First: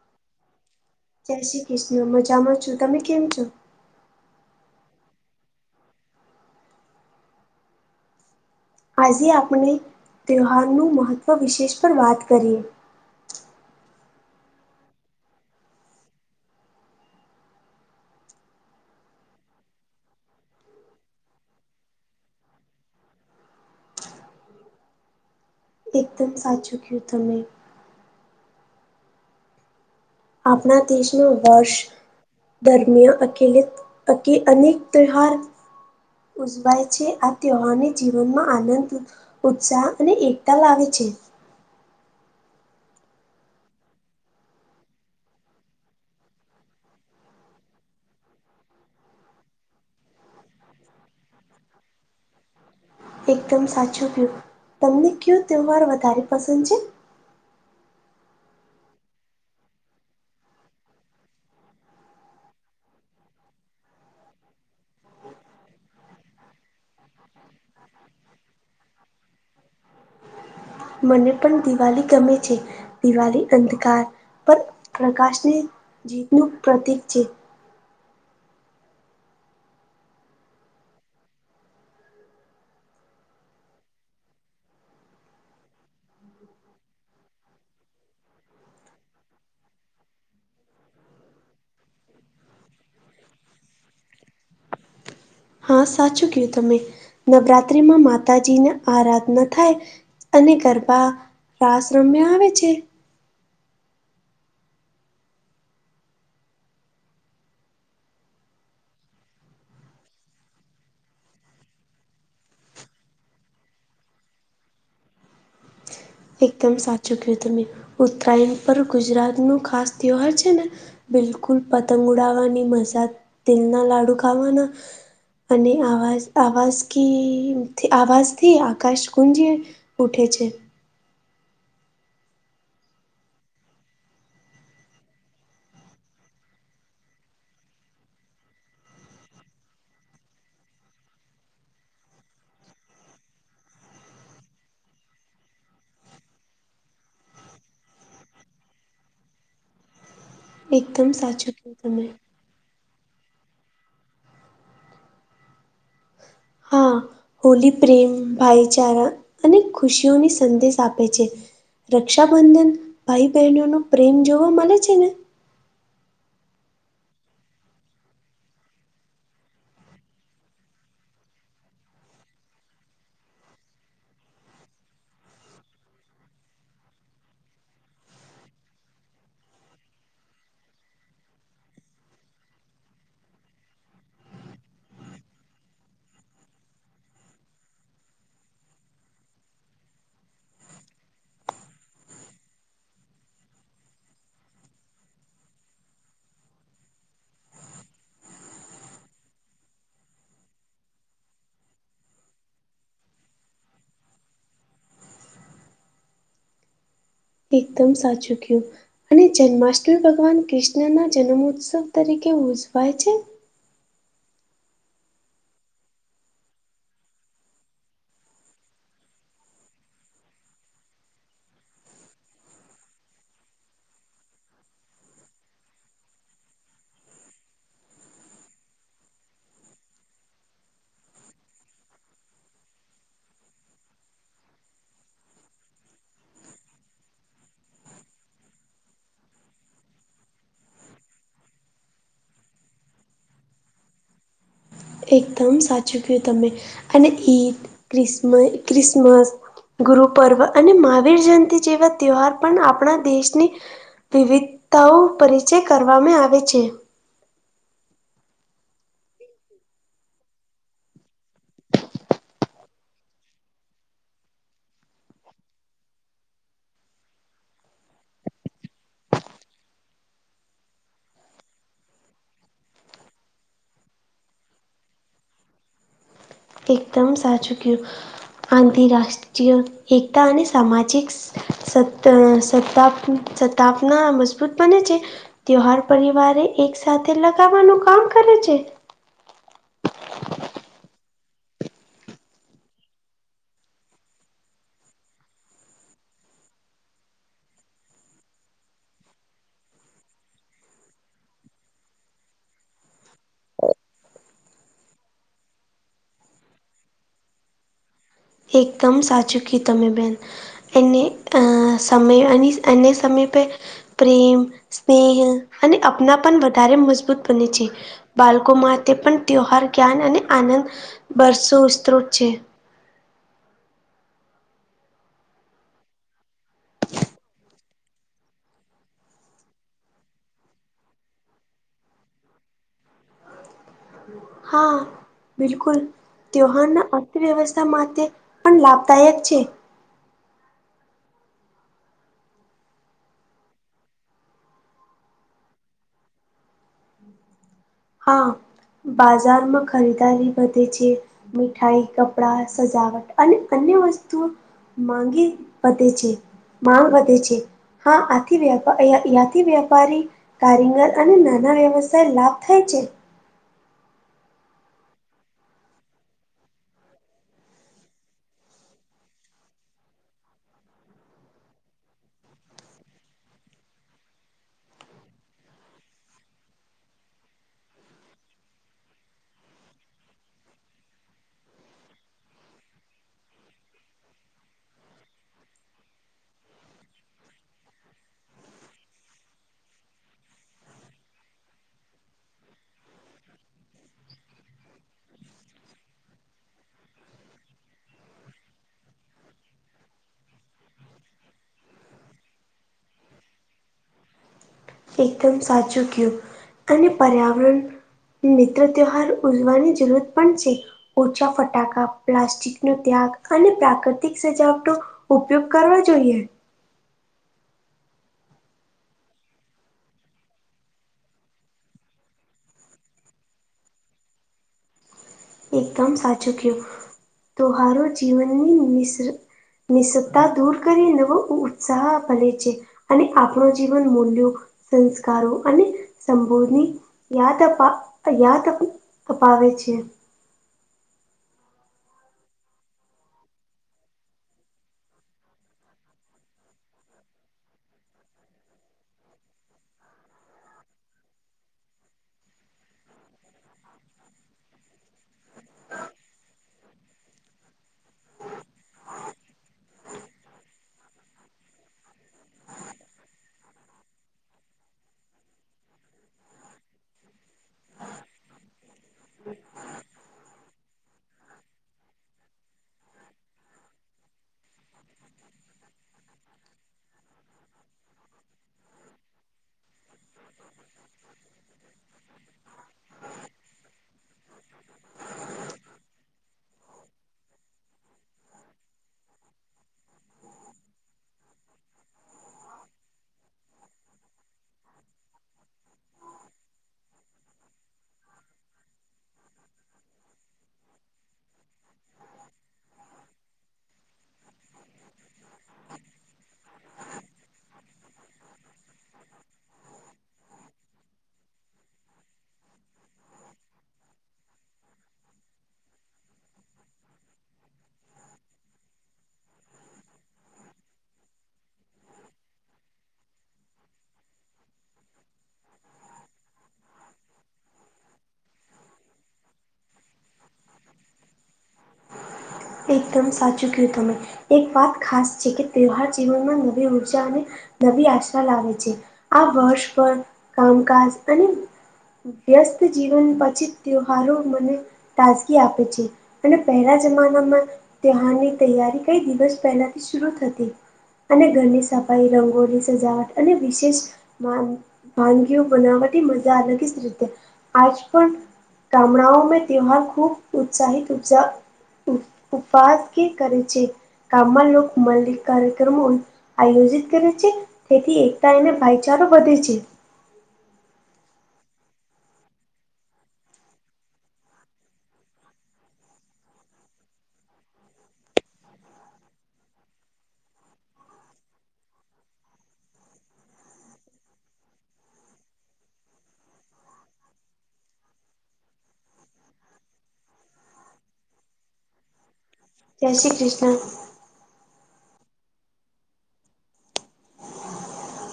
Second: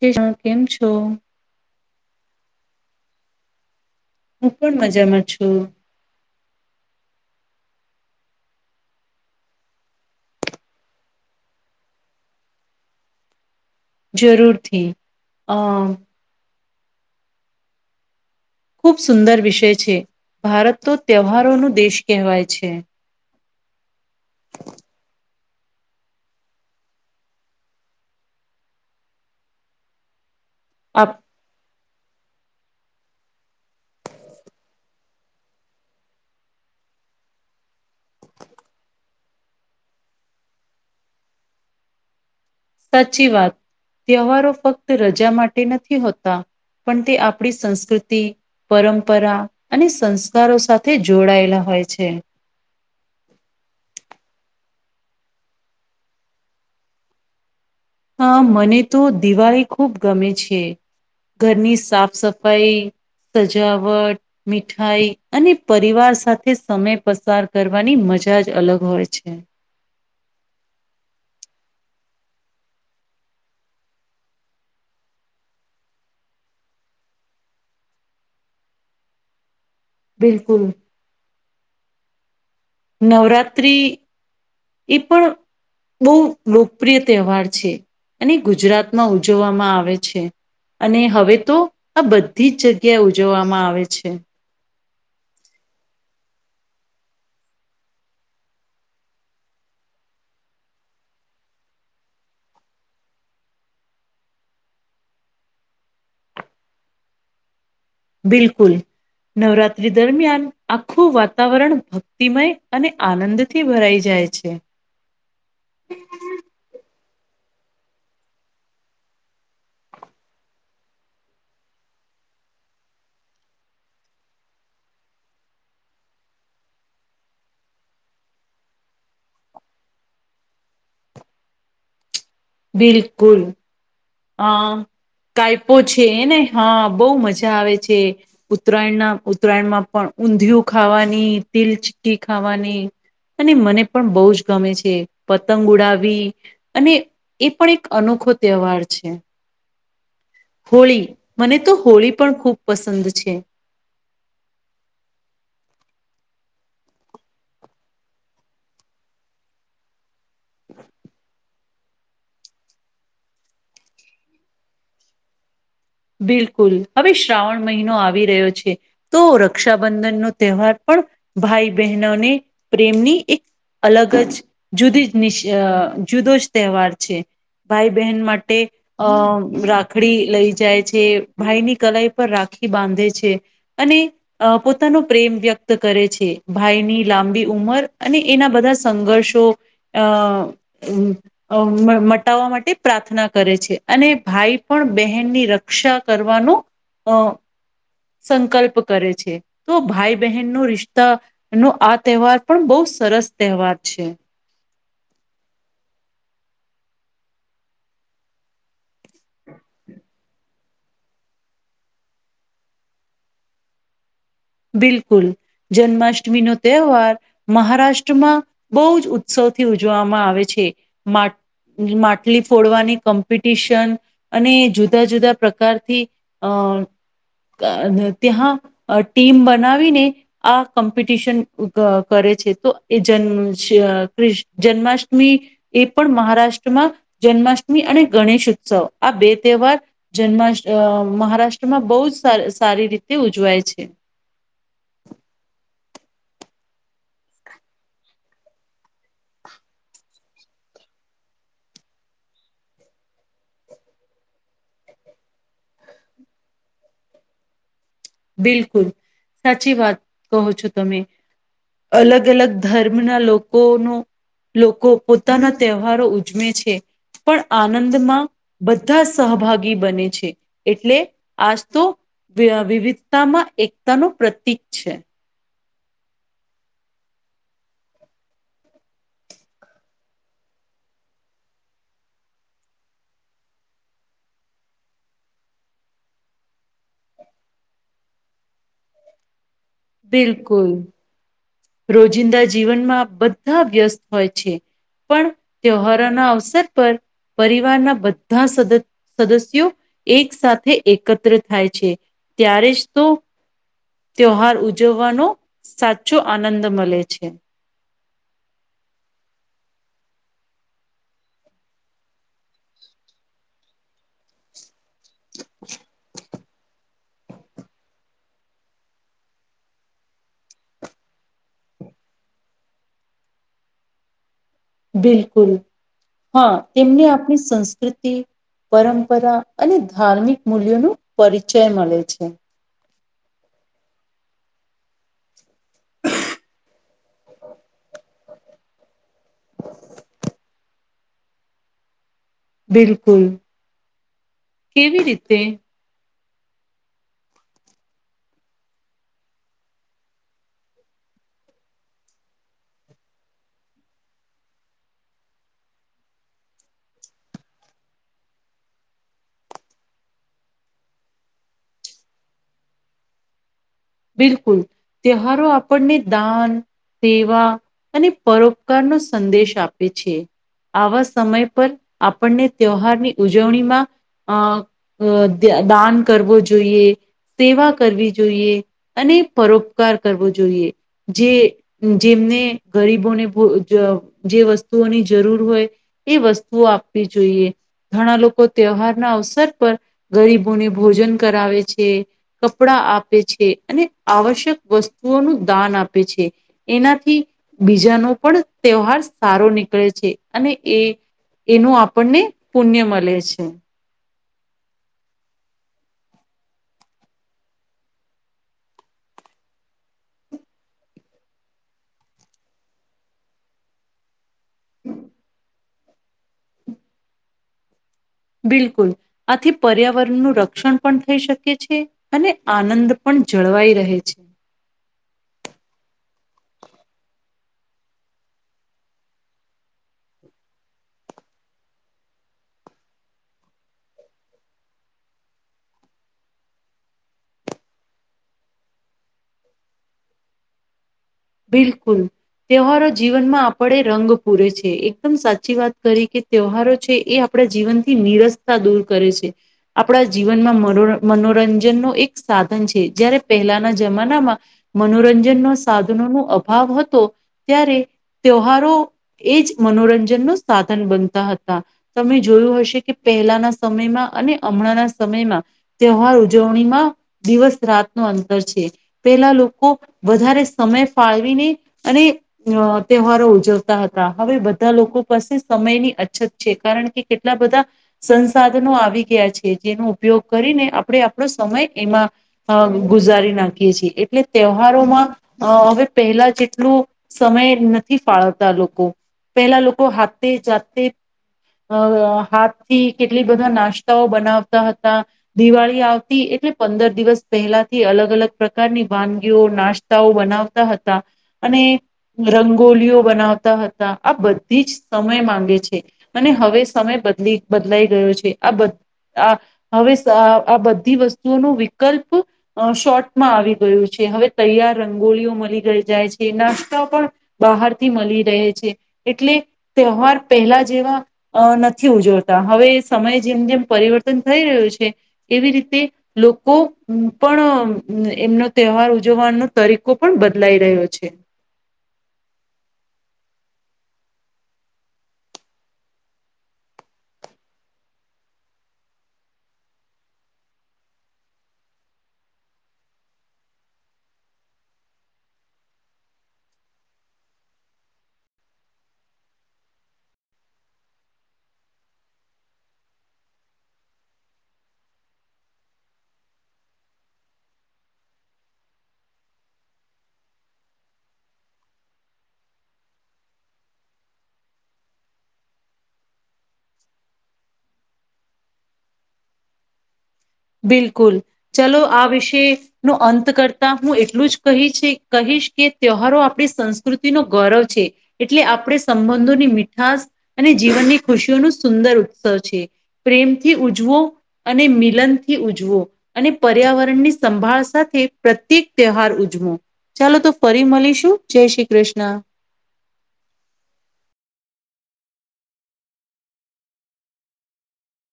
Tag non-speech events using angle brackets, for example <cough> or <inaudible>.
<unintelligible> કેમ છો. જય શ્રી કૃષ્ણ મજામાં છું તમે કેમ છો. હું પણ મજામાં છું. આજે આપણે ત્યોહારનું મહત્ત્વ વિશેષ પર વાત કરીએ. જરૂરથી અ ખૂબ સુંદર વિષય છે ભારત તો તહેવારોનો દેશ કહેવાય છે. એકદમ સાચું કિયું તમેં. આપણા આપ દેશમાં વર્ષ ધર્મીય અખિલિત અકી અનેક તહેવાર ઉજવાય છે આ તહેવારને જીવનમાં આનંદ ઉત્સાહ અને એકતા લાવે છે. સાચી વાત તહેવારો ફક્ત રજા માટે નથી હોતા. પણ તે આપણી સંસ્કૃતિ પરંપરા અને સંસ્કારો સાથે જોડાયેલા હોય છે. એકદમ સાચું પ્ય્યું તમને કયો તહેવાર વધારે પસંદ છે. હા મને તો દિવાળી ખૂબ ગમે છે. ઘરની સાફ સફાઈ સજાવટ મીઠાઈ અને પરિવાર સાથે સમય પસાર કરવાની મજા જ અલગ હોય છે. મને પણ દિવાળી ગમે છે દિવાળી અંધકાર પર પ્રકાશને જીતનું પ્રતિક છે. બિલકુલ. નવરાત્રિ એ પણ બહુ લોકપ્રિય તહેવાર છે અને ગુજરાતમાં ઉજવવામાં આવે છે. અને હવે તો આ બધી જ જગ્યાએ ઉજવવામાં આવે છે. હા સાચું કયું તમે નવરાત્રીમાં માતાજીને આરાધના થાય અને ગરબા રાસ રમ્યા આવે છે બિલકુલ નવરાત્રી દરમિયાન આખું વાતાવરણ ભક્તિમય અને આનંદ થી ભરાઈ જાય છે <unintelligible> એકદમ સાચું કહું તમે ઉત્તરાયણ પર ગુજરાતનું ખાસ ત્યવાર છેને. બિલકુલ પતંગ ઉડાાવવાની મસા તેલના લાડુ ખાવાના અને આવાજ આવાજ ક આવાજથી આકાશ કુંજી ઉઠે છે. બિલકુલ અ કાયપો છેને હા બહુ મજા આવે છે. ઉત્તરાયણના ઉત્તરાયણમાં પણ ઊંધિય ખાવાની તિલચીકી ખાવાની અને મને પણ બહુ જ ગમે છે પતંગ ઉડાવી અને એ પણ એક અનોખો તહેવાર છે. હોળી એકદમ સાચું મને તો કયું તમે હોળી પણ ખૂબ પસંદ છે. હા હોલી પ્રેમ ભાઈચારા અને ખુશીઓની સંદેશ આપે છે. રક્ષાબંધન ભાઈ બહેનો ન પ્રેમ જોવા મળે છેને. બિલકુલ હવે શ્રાવણ મહિનો આવી રહ્યો છે. તો રક્ષાબંધન નો તહેવાર પણ ભાઈ બહેનોને પ્રેમની એક અલગ જ જુદી જ જુદો જ તહેવાર છે. ભાઈ બહેન માટે અ રાખડી લઈ જાય. છે ભાઈ ની કલાઈ પર રાખી બાંધે છે, અને અ પોતાનો પ્રેમ વ્યક્ત કરે છે, ભાઈની લાંબી ઉંમર અને એના બધા સંઘર્ષો અ અ મટાવવા માટે પ્રાર્થના કરે છે, અને ભાઈ પણ બહેનની ર કક્ષા કરવાનું અ સંકલ્પ કરે છે, તો ભાઈ બહેન નો રિશ્તા એનો આ તહેવાર પણ બહુ સરસ તહેવાર છે. એકદમ સાચું કયું અને જન્માષ્ટમી ભગવાન કૃષ્ણના જન્મોત્સવ તરીકે ઉજવાય છે. બિલકુલ જન્માષ્ટમી નો તહેવાર મહારાષ્ટ્રમાં બહુ જ ઉત્સવથી ઉજવામાં આવે છે. માટલી ફોડવાની કોમ્પિટિશન અને જુદા જુદા પ્રકારથી અ ત્યા ટીમ બનાવીને આ કોમ્પિટિશન કરે છે તો એ જમ જન્માષ્ટમી એ પણ મહારાષ્ટ્રમાં જન્માષ્ટમી અને ગણેશ ઉત્સવ આ બે તહેવાર જન્મા મહારાષ્ટ્રમાં બહુ જ સારી રીતે ઉજવાય છે. એકદમ સાચું કયું તમે અને ઈદ ક્રિસમ ક્રિસમસ ગુરુ પર્વ અને મહાવીર જયંતિ જેવા તહેવાર પણ આપણા દેશની વિવિધતાઓ પરિચય કરવામાં આવે છે. બિલકુલ સાચી વાત કહો છો, તમે અલગ અલગ ધર્મના લોકોનો. લોકો પોતાના તહેવારો ઉજમે છે. પણ આનંદમાં બધા સહભાગી બને છે. એટલે આજ તો વિવિધતામાં એકતાનું પ્રતીિક છે. એકદમ સાચું કું આંતરરાષ્ટ્રીય એકતા અને સામાજિક સત સતા સતાપના મજબૂત બને છે. ત્ય હર પરિવારે એક સાથેથે લગાવવાનું કામ કરે છે. બિલકુલ રોજિંદા જીવનમાં બધા વ્યસ્ત હોય છે. પણ તહેવારોના અવસર પર પરિવારના બધા સદ સદસ્યો એક સાથે એકત્ર થાય છે. ત્યારે જ તો ત્યહાર ઉજવવાનો સાચો આનંદ મળે છે. એકદમ સાચું કી તમે બેન. એને અ સમયે એન્ય એને સમય પે પ્રેમ સ્નેહ અને અપનાપન વધારે મજબૂત બને છે. બાલકો માટે પણ ત્યહાર જ્ઞાન અને આનંદ બરસો સ્ત્રોત છે. બિલકુલ, હા તેમને આપણી સંસ્કૃતિ પરંપરા અને ધાર્મિક મૂલ્યોનું પરિચય મલે છે. હા, બિલકુલ. ત્યહારના અર્થવ્યવસ્થા માતે પણ લાભદાયક છે. બિલકુલ. કેવી રીતે? હા, બાજારમાં ખરીદારી બધે છે. મીઠાઈ, કપડા, સજાવટ અને અન્ય વસ્તુઓ માંગી વધે છે. માંગ વધે છે. હા આથી વપ યાથી વ્યાપારી, કારીગર અને નાના વ્યવસાય લાભ થાય છે. બિલકુલ, તેહવારો આપણને દાન સેવા અને પરોપકાર નો સંદેશ આપે છે. આવા સમય પર આપણને ત્યોહારની ઉજવણીમાં અ અ દાન કરવો જોઈએ, સેવા કરવી જોઈએ. અને પરોપકાર કરવો જોઈએ. જે જેમને ગરીબોને ભોજ જે વસ્તુઓની જરૂર હોય એ વસ્તુઓ આપવી જોઈએ. ઘણા લોકો ત્યોહારના અવસર પર ગરીબોને ભોજન કરાવે છે. કપડા આપે છે અને આવશ્યક વસ્તુઓનું દાન આપે છે. એનાથી બીજાનો પણ ત્યોહાર સારો નીકળે છે અને એ એનો આપણને પુણ્ય મલે છે. એકદમ સાચું ક્યું અને પર્યાવરણ મિત્ર ત્યોહાર ઉજવાની જરૂરત પણ છે. ઓછા ફટાકા, પ્લાસ્ટિકનો ત્યાગ અને પ્રાક તિક સજાવ તો ઉપયોગ કરવા જોઈએ. બિલકુલ આથી પર્યાવરણનું રક્ષણ પણ થઈ શકે છે. અને આનંદ પણ જળવાઈ રહે છે. એકદમ સાચું ક્યો. તો હારુ જીવનની મિસ નિસ્ત્તા દૂર કરીને વ ઉત્સાહ બવે છે. અને આપણો જીવન મૂલ્યો, સંસ્કારો અને સંબોધની યાદ અ પા યાદ અપાવે છે. બિલકુલ, ત્યોહારો જીવનમાં આપણે રંગ પૂરે છે. એકદમ સાચી વાત કરી કે ત્યોહારો છે એ આપણા જીવન થી નિરસતા દૂર કરે છે. આપણા જીવનમાં મનો મનોરંજન નો એક સાધન છે જ્યારે પેહલાના જમાનામાં મનોરંજન નો સાધનો નો અભાવ હતો ત્યારે ત્યોહારો એ જ મનોરંજન નો સાધન બનતા હતા. તમે જોયું હશે કે પેહલાના સમયમાં અને હમણાંના સમયમાં ત્યોહાર ઉજવણીમાં દિવસ રાત ન અંતર છે. પેલા લોકો વધારે સમય ફાળવીને અને અ ત્યોહારો ઉજવતા હતા હવે બધા લોકો પાસે સમયની અછત છે કારણ કે કેટલા બધા સંસાધનો આવી ગયા છે જેનો ઉપયોગ કરીને આપણે આપણો સમય એમાં અ ગુઝારી નાખીએ છીએ એટલે ત્યોહારોમાં અ હવે પેહલા જેટલું સમય નથી ફાળવતા લોકો. પેલા લોકો હાતે જાતે અ હાથ થી કેટલી બધા નાસ્તાઓ બનાવતા હતા. દિવાળી આવતી એટલે પંદર દિવસ પહેલાથી અલગ અલગ પ્રકારની વાનગીઓ નાસ તાઓ બનાવતા હતા અને રંગોલીઓ બનાવતા હતા આ બધી જ સમય માંગે છે. અને હવે સમય બદલી બદલાઈ ગયો છે, આ બ આ હવે આ બધી વસ્તુઓ નુ વિકલ્પ અ શોર્ટમાં આવી ગયું છે, હવે તૈયા રંગોળઓ મલી રઈ જાય છે, નાસ્તા પણ બહારથી મલી રહે છે, એટલે તયોહાર પહેલા જેવા અ નથી ઉજવતા હવે સમયે જેમ જેમ પરિવર્તન થઈ રહ્યું છે. એવી રીતે લોકો પણ એમનો તહેવાર ઉજવવાનો તરીકો પણ બદલાઈ રહ્યો છે. એકદમ સાચું કહું તમે એક વાત ખાસ છે, કે તહેવાાર જીવનમાં નવી ઊર્જા અને નવી આશા લાવે છે, આ વર્ષ પર કામકાજ અને વ્યસ્ત જીવન પાછી ત્યહારો મને તાજગી આપે છે, અને પહેલા જમા <unintelligible> તહારની તૈયારી કઈ દિવસ પહેલાથી શુરુ થતી અને ઘરની સફાઈ રંગોળી સજાવટ અને વિશેષ વાન વાનગીઓ બનાવાટી મજા અલગી જ રીતે આજ પણ ગામડાઓ મે ત્યવહાર ખૂબ ઉત્સાહિત ઉત્સા ઉ ઉપાસ કે કરે છે, ગામમાં લોક મલ્લી કાર્યક્રમ આયોજિત કરે છે, તેથી એકતા એને ભાઈચારો વધે છે. બિલકુલ ચલો આ વિશે નો અંત કરતા હું એટલું જ કહી છે, કહીશ કે તહેવાારો આપણી સંસ્કૃતિ નો ગૌરવ છે. એટલે આપણે સંબંધોની મીઠાસ અને જીવનની ખુશીઓ નુ સુંદર ઉત્સવ છે. પ્રેમથી ઉજવો અને મિલન થી ઉજવો અને પર્યાવરણની સંભાળ સાથે પ્રત્યેક તહેવાાર ઉજમો ચાલો તો ફરી મલીશું જય શ્રી કૃષ્ણ જય શ્રી કૃષ્ણ